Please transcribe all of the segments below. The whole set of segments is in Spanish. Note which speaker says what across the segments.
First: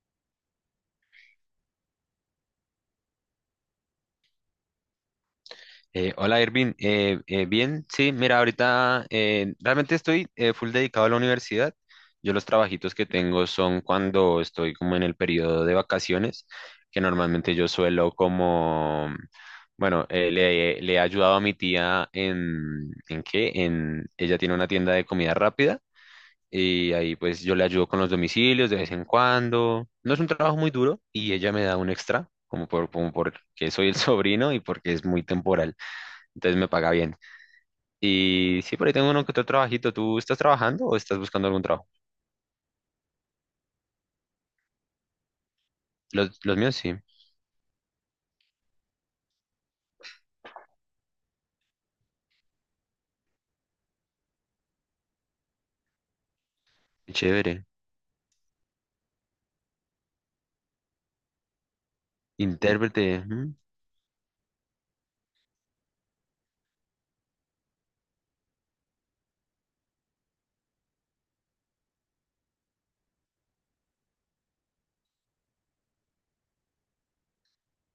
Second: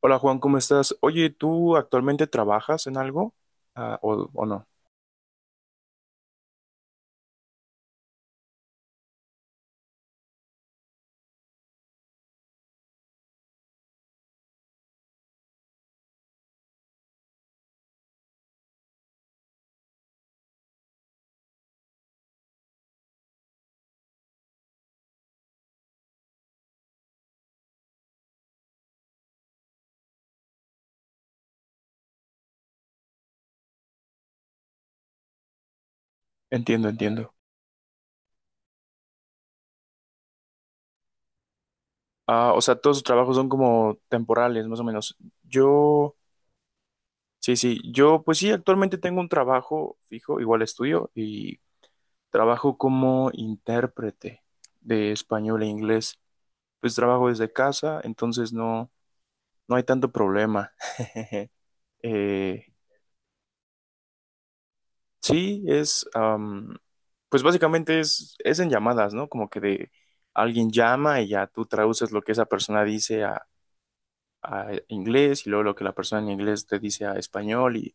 Speaker 1: Hola Juan, ¿cómo estás? Oye, ¿tú actualmente trabajas en algo? Ah, o no?
Speaker 2: Hola Irvin. Bien, sí, mira, ahorita realmente estoy full dedicado a la universidad. Yo los trabajitos que tengo son cuando estoy como en el periodo de vacaciones, que normalmente yo suelo como, bueno, le he ayudado a mi tía ¿en qué? En, ella tiene una tienda de comida rápida y ahí pues yo le ayudo con los domicilios de vez en cuando. No es un trabajo muy duro y ella me da un extra, como porque soy el sobrino y porque es muy temporal, entonces me
Speaker 1: Entiendo,
Speaker 2: paga bien.
Speaker 1: entiendo.
Speaker 2: Y sí, por ahí tengo uno que otro trabajito. ¿Tú estás trabajando o estás buscando algún trabajo?
Speaker 1: Ah, o sea, todos tus trabajos son como temporales, más o menos. Yo,
Speaker 2: Los míos sí.
Speaker 1: sí, sí, yo pues sí, actualmente tengo un trabajo fijo, igual estudio, y trabajo como intérprete de español e inglés. Pues trabajo desde
Speaker 2: Chévere.
Speaker 1: casa, entonces no, no hay tanto problema. Eh,
Speaker 2: Intérprete, ujú.
Speaker 1: Sí, es, pues básicamente es en llamadas, ¿no? Como que de alguien llama y ya tú traduces lo que esa persona dice a inglés y luego lo que la persona en inglés te dice a español y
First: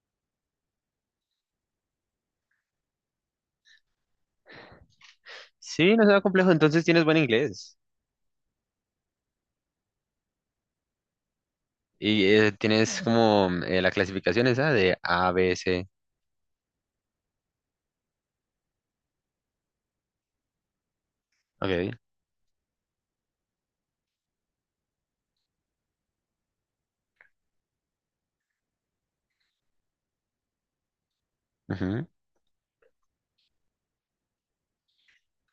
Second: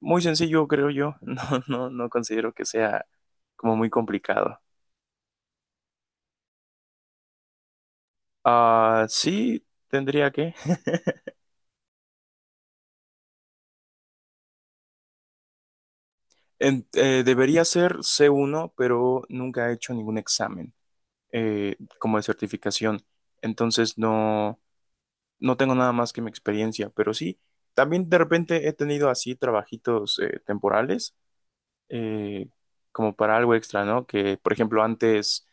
Speaker 1: muy sencillo, creo yo. No, no, no considero que sea como muy complicado.
Speaker 2: Sí, no será complejo, entonces tienes buen inglés.
Speaker 1: Ah, sí, tendría que.
Speaker 2: Y tienes como la clasificación esa de A, B, C.
Speaker 1: Debería ser C1, pero nunca he hecho ningún examen
Speaker 2: Ok.
Speaker 1: como de certificación. Entonces no, no tengo nada más que mi experiencia, pero sí, también de repente he tenido así trabajitos temporales,
Speaker 2: Ujú.
Speaker 1: eh, como para algo extra, ¿no? Que, por ejemplo, antes,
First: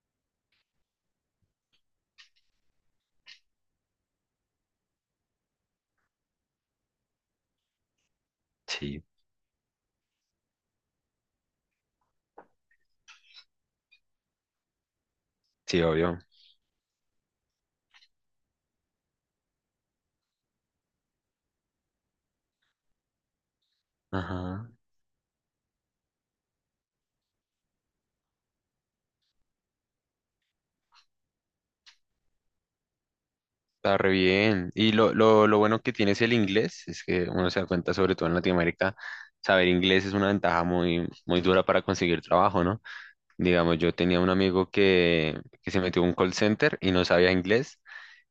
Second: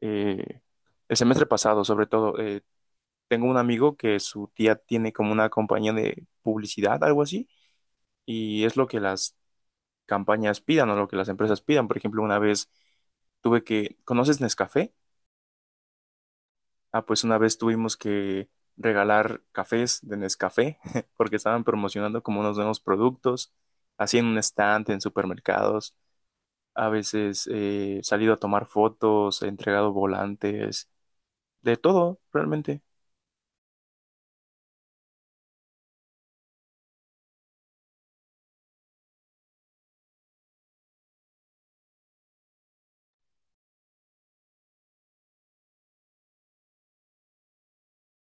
Speaker 1: eh, el semestre pasado, sobre todo, tengo un amigo que su tía tiene como una compañía de publicidad, algo así, y es lo que
Speaker 2: Sí,
Speaker 1: las campañas pidan o lo que las empresas pidan. Por ejemplo, una vez tuve que, ¿conoces Nescafé?
Speaker 2: sí, obvio.
Speaker 1: Ah, pues una vez tuvimos que regalar cafés de Nescafé porque estaban promocionando como unos nuevos productos, así en un
Speaker 2: Ajá.
Speaker 1: estante, en supermercados. A veces he salido a tomar fotos, he entregado volantes, de todo, realmente.
Speaker 2: Está re bien. Y lo bueno que tienes el inglés es que uno se da cuenta, sobre todo en Latinoamérica, saber inglés es una ventaja muy, muy dura para conseguir trabajo, ¿no? Digamos, yo tenía un amigo que se metió a un call center y no sabía inglés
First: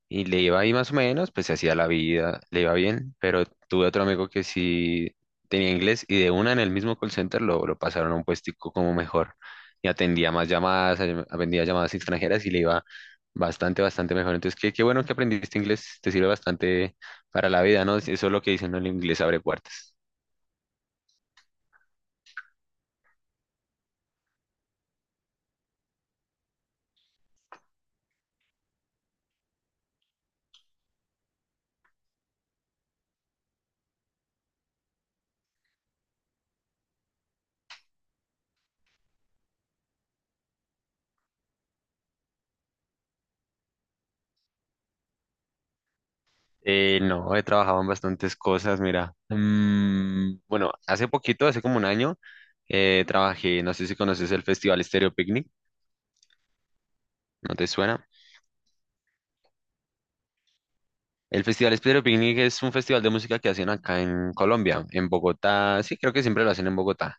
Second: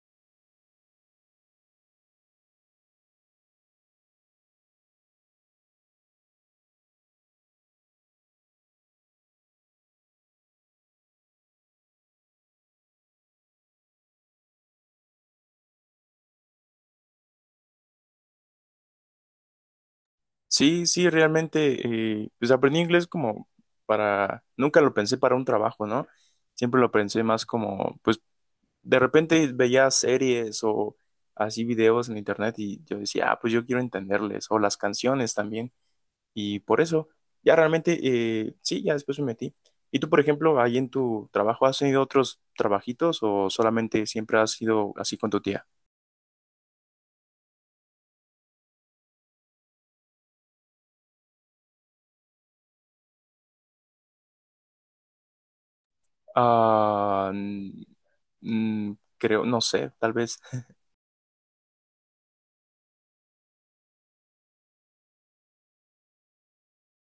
Speaker 2: y le iba ahí más o menos, pues se hacía la vida, le iba bien, pero tuve otro amigo que sí tenía inglés y de una en el mismo call center lo pasaron a un puestico como mejor y atendía más llamadas, atendía llamadas extranjeras y le iba bastante, bastante mejor. Entonces, qué bueno que aprendiste inglés, te sirve bastante para la vida, ¿no? Eso es lo que dicen, ¿no? El inglés abre puertas.
Speaker 1: Sí, sí, realmente, pues aprendí inglés como para, nunca lo pensé para un trabajo, ¿no? Siempre lo pensé más como, pues de repente veía series o así videos en internet y yo decía, ah, pues yo quiero entenderles, o las canciones también. Y por eso, ya realmente, sí, ya después me metí. ¿Y tú, por ejemplo, ahí en tu trabajo, has tenido otros trabajitos o solamente siempre has sido así con tu tía?
Speaker 2: No, he trabajado en bastantes cosas, mira. Mm, bueno, hace poquito, hace como un año, trabajé, no sé si conoces el Festival Estéreo Picnic,
Speaker 1: Ah,
Speaker 2: ¿no te
Speaker 1: mm,
Speaker 2: suena?
Speaker 1: mm, creo, no sé, tal vez.
Speaker 2: El Festival Estéreo Picnic es un festival de música que hacen acá en Colombia, en Bogotá, sí, creo que siempre lo hacen en Bogotá,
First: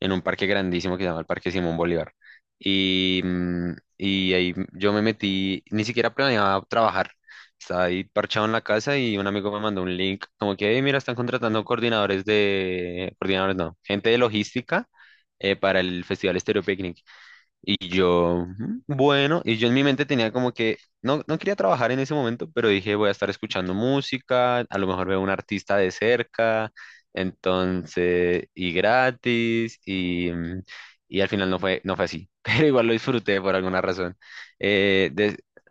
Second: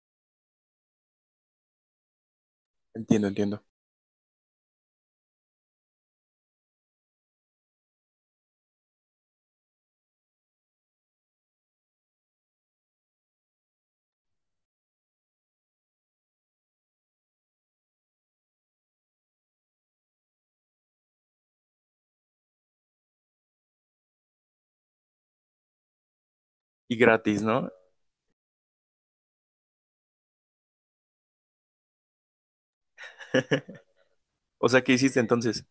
Speaker 2: en un parque grandísimo que se llama el Parque Simón Bolívar. Y,
Speaker 1: Entiendo, entiendo.
Speaker 2: mm, y ahí yo me metí, ni siquiera planeaba trabajar. Estaba ahí parchado en la casa y un amigo me mandó un link como que, "Hey, mira, están contratando coordinadores de, coordinadores no, gente de logística para el Festival Estéreo Picnic". Y yo, "Mm, bueno", y yo en mi mente tenía como que, no, no quería trabajar en ese momento, pero dije, voy a estar escuchando música, a lo mejor veo un artista de cerca,
Speaker 1: Y gratis, ¿no?
Speaker 2: entonces, y gratis, y, mm, y al final no fue, no fue así, pero igual lo disfruté por alguna razón.
Speaker 1: O sea, ¿qué
Speaker 2: Eh,
Speaker 1: hiciste entonces?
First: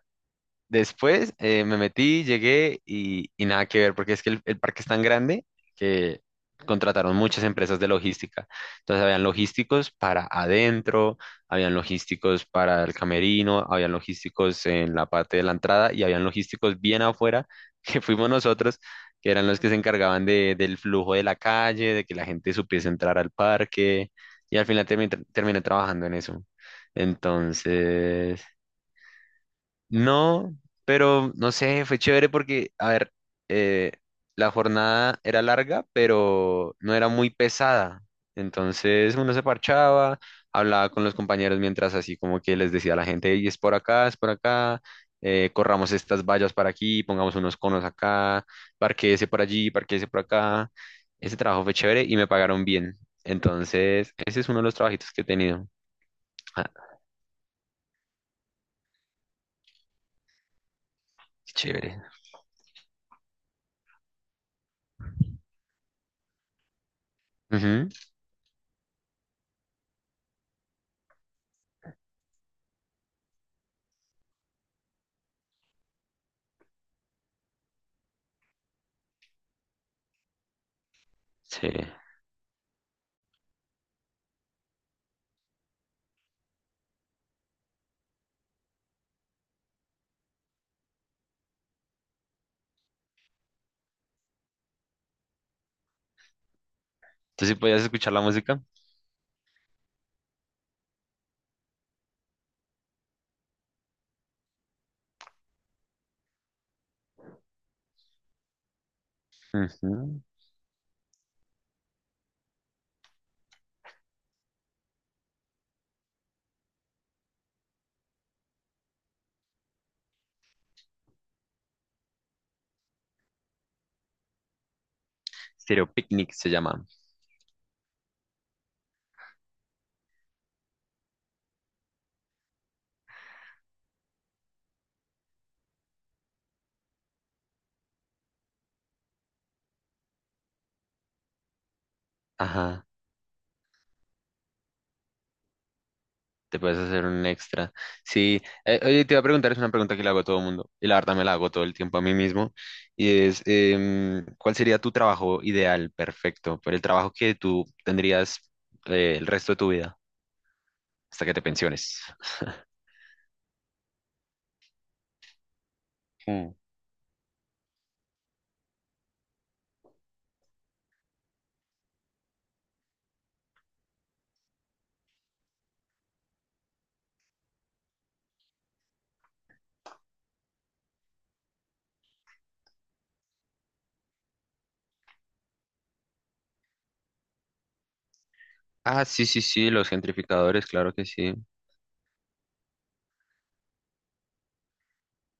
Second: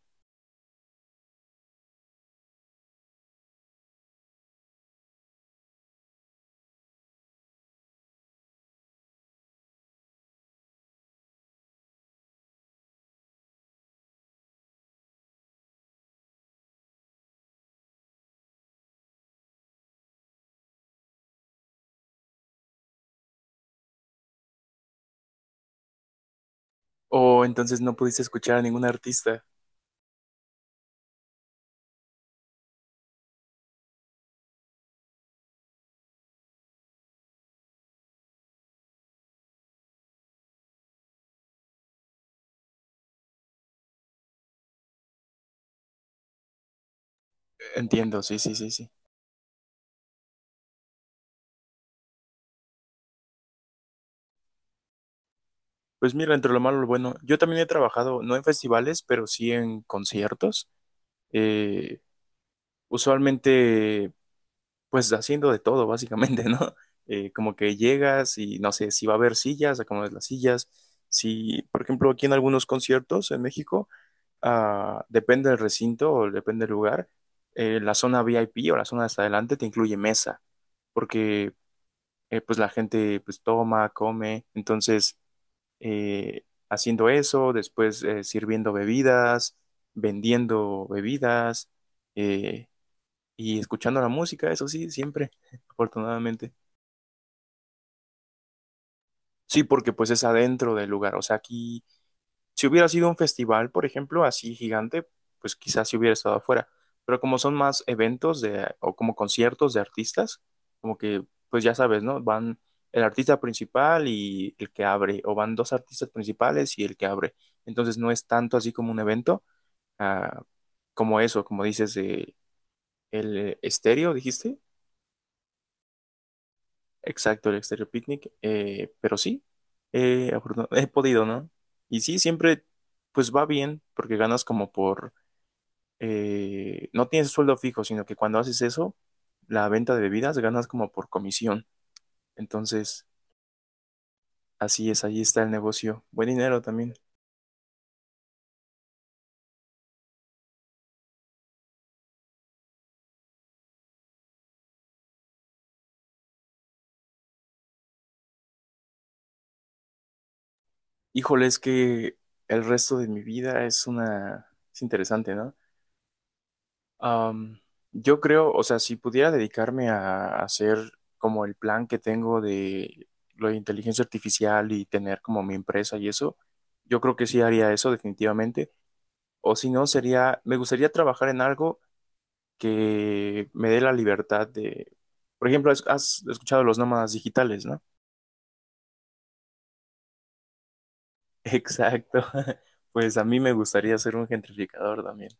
Speaker 2: Después me metí, llegué y nada que ver, porque es que el parque es tan grande que contrataron muchas empresas de logística. Entonces habían logísticos para adentro, habían logísticos para el camerino, habían logísticos en la parte de la entrada y habían logísticos bien afuera, que fuimos nosotros, que eran los que se encargaban del flujo de la calle, de que la gente supiese entrar al parque y al final terminé trabajando en eso.
Speaker 1: ¿O entonces no pudiste
Speaker 2: Entonces...
Speaker 1: escuchar a ningún artista?
Speaker 2: No, pero no sé, fue chévere porque, a ver, eh, la jornada era larga, pero no era muy pesada. Entonces uno se parchaba, hablaba con los compañeros mientras así como que les decía a la gente, y es por acá, corramos estas vallas para aquí, pongamos unos conos
Speaker 1: Entiendo, sí,
Speaker 2: acá,
Speaker 1: sí, sí, sí.
Speaker 2: parquéese por allí, parquéese por acá. Ese trabajo fue chévere y me pagaron bien. Entonces, ese es uno de los trabajitos que he tenido.
Speaker 1: Pues mira, entre lo
Speaker 2: Ah,
Speaker 1: malo y lo bueno, yo también he trabajado, no en festivales, pero sí en conciertos.
Speaker 2: qué
Speaker 1: eh,
Speaker 2: chévere.
Speaker 1: Usualmente, pues haciendo de todo, básicamente, ¿no? Como que
Speaker 2: Ujú,
Speaker 1: llegas y no sé si va a haber sillas, acomodas las sillas. Si, por ejemplo, aquí en algunos conciertos en México, ah, depende del recinto o depende del lugar, la zona VIP o la zona de hasta adelante te incluye mesa, porque
Speaker 2: sí.
Speaker 1: pues la gente pues toma, come, entonces haciendo eso, después sirviendo bebidas, vendiendo bebidas eh, y escuchando la música, eso sí, siempre, afortunadamente.
Speaker 2: ¿Tú sí podías escuchar la música?
Speaker 1: Sí, porque pues es adentro del lugar, o sea, aquí si hubiera sido un festival, por ejemplo, así gigante, pues quizás si hubiera estado afuera. Pero como son más eventos de, o como conciertos de
Speaker 2: Ujú.
Speaker 1: artistas, como que, pues ya sabes, ¿no? Van el artista principal y el que abre, o van dos artistas principales y el que abre. Entonces no es tanto así como un evento, ah, como eso, como dices, el estéreo, dijiste.
Speaker 2: Stereo Picnic se llama.
Speaker 1: Exacto, el Exterior Picnic, pero sí, he podido, ¿no? Y sí, siempre, pues va bien, porque ganas como por no tienes sueldo fijo, sino que cuando haces eso, la venta de bebidas ganas como por comisión.
Speaker 2: Ajá,
Speaker 1: Entonces, así es, ahí está el negocio. Buen
Speaker 2: te
Speaker 1: dinero
Speaker 2: puedes
Speaker 1: también.
Speaker 2: hacer un extra. Sí, oye, te iba a preguntar, es una pregunta que le hago a todo el mundo, y la verdad me la hago todo el tiempo a mí mismo, y es, ¿cuál sería tu trabajo ideal, perfecto, pero el trabajo que tú tendrías el resto de tu vida, hasta que te
Speaker 1: Híjole, es
Speaker 2: pensiones?
Speaker 1: que el resto de mi vida es una... Es interesante, ¿no?
Speaker 2: Mm.
Speaker 1: Am, yo creo, o sea, si pudiera dedicarme a hacer como el plan que tengo de lo de inteligencia artificial y tener como mi empresa y eso, yo creo que sí haría eso definitivamente. O si no, sería, me gustaría trabajar en algo que me dé la libertad de, por ejemplo, has escuchado los nómadas digitales, ¿no?
Speaker 2: Ah, sí, sí, sí, los gentrificadores, claro que sí.
Speaker 1: Exacto. Pues a mí me gustaría ser un gentrificador también.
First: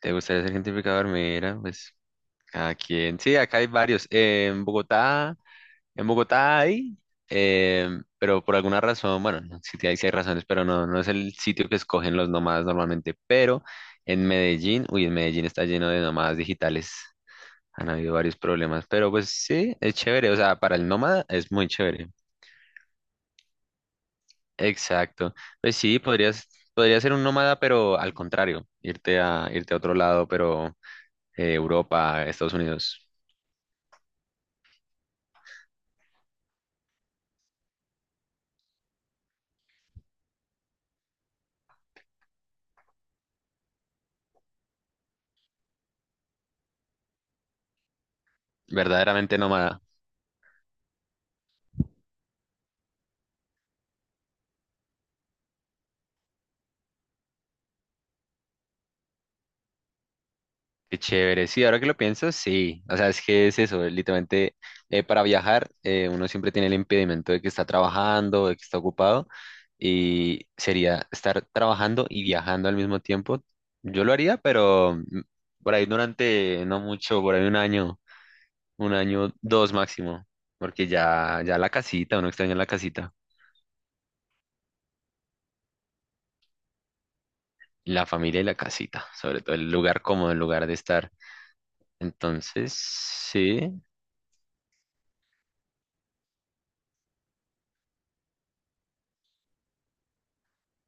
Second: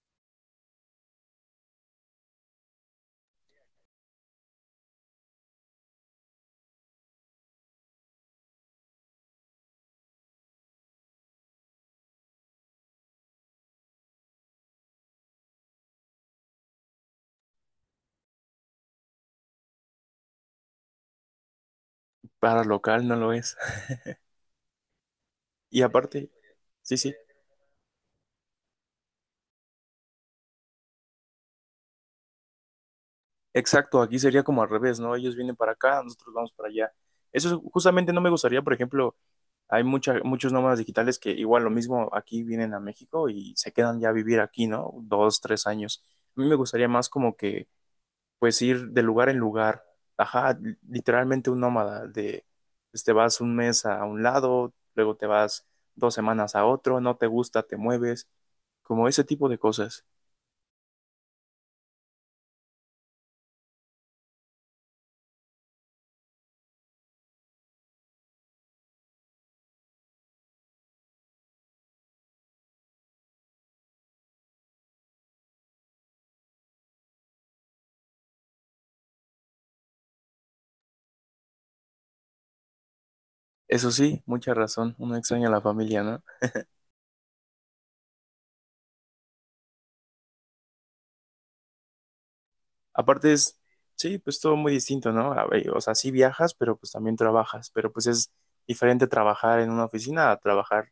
Speaker 2: ¿Te gustaría ser gentrificador? Mira, pues, ¿a quién? Sí, acá hay varios en Bogotá. En Bogotá hay, eh, pero por alguna razón, bueno, no, sí hay razones, pero no, no es el sitio que escogen los nómadas normalmente. Pero en Medellín, uy, en Medellín está lleno de nómadas digitales. Han habido varios problemas, pero pues sí, es chévere. O sea, para el nómada es muy chévere.
Speaker 1: Para local no lo es.
Speaker 2: Exacto. Pues
Speaker 1: Y
Speaker 2: sí,
Speaker 1: aparte,
Speaker 2: podrías,
Speaker 1: sí,
Speaker 2: podría ser
Speaker 1: sí,
Speaker 2: un nómada, pero al contrario, irte a, irte a otro lado, pero Europa, Estados Unidos,
Speaker 1: exacto, aquí sería como al revés, ¿no? Ellos vienen para acá, nosotros vamos para allá. Justamente no me gustaría, por ejemplo, hay muchos nómadas digitales que igual lo mismo aquí vienen a México y se quedan ya a vivir aquí, ¿no? Dos, tres años. A mí me gustaría más como que pues ir de lugar en
Speaker 2: verdaderamente nómada.
Speaker 1: lugar. Ajá, literalmente un nómada de, pues, te vas un mes a un lado, luego te vas dos semanas a otro, no te gusta, te mueves, como ese tipo de cosas.
Speaker 2: Qué chévere, sí, ahora que lo pienso, sí. O sea, es que es eso, literalmente para viajar uno siempre tiene el impedimento de que está trabajando, de que está ocupado y sería estar trabajando y viajando al mismo tiempo. Yo lo haría, pero mm, por ahí durante no mucho, por ahí un año, dos máximo, porque ya, ya la casita, uno extraña la casita,
Speaker 1: Eso sí, mucha razón, uno extraña a la familia, ¿no?
Speaker 2: la familia y la casita, sobre todo el lugar cómodo, el lugar de estar. Entonces,
Speaker 1: Aparte es,
Speaker 2: sí.
Speaker 1: sí, pues todo muy distinto, ¿no? A ver, o sea, sí viajas, pero pues también trabajas, pero pues es diferente trabajar en una oficina a trabajar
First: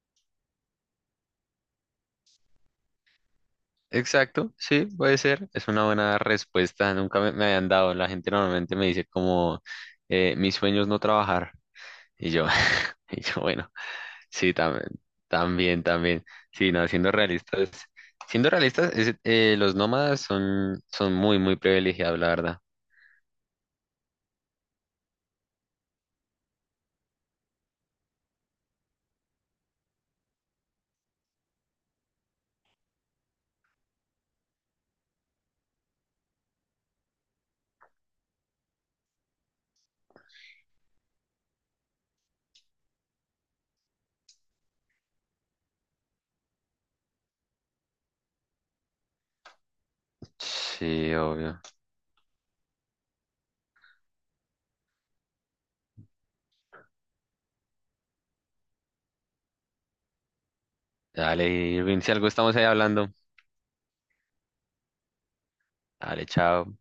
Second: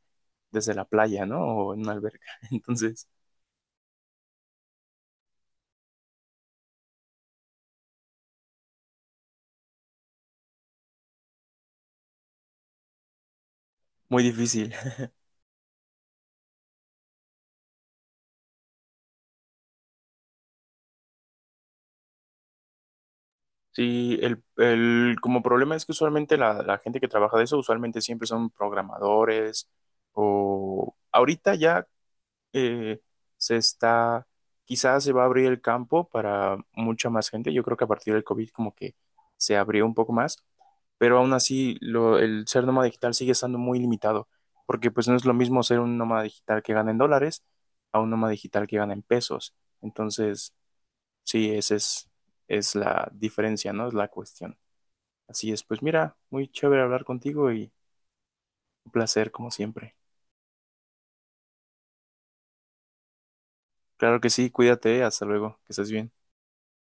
Speaker 1: desde la playa, ¿no? O en una alberca. Entonces,
Speaker 2: Exacto, sí, puede ser. Es una buena respuesta. Nunca me habían dado. La gente normalmente me dice como, mi sueño es no trabajar. Y yo, y yo, bueno,
Speaker 1: muy
Speaker 2: sí,
Speaker 1: difícil.
Speaker 2: también, también, también. Sí, no, siendo realistas, los nómadas son, son muy, muy privilegiados, la verdad.
Speaker 1: Sí, como problema es que usualmente la gente que trabaja de eso, usualmente siempre son programadores o ahorita ya eh, se está, quizás se va a abrir el campo para mucha más gente. Yo creo que a partir del COVID como que se abrió un poco más, pero aún así el ser nómada digital sigue estando muy limitado, porque pues no es lo mismo ser un nómada digital que gana en dólares a un nómada digital que gana en pesos. Entonces
Speaker 2: Sí,
Speaker 1: sí,
Speaker 2: obvio.
Speaker 1: esa es la diferencia, ¿no? Es la cuestión. Así es, pues mira, muy chévere hablar contigo y un placer como siempre.
Speaker 2: Dale, Irving, si algo estamos ahí hablando.
Speaker 1: Claro que sí, cuídate, hasta luego, que estés bien.
Speaker 2: Dale, chao.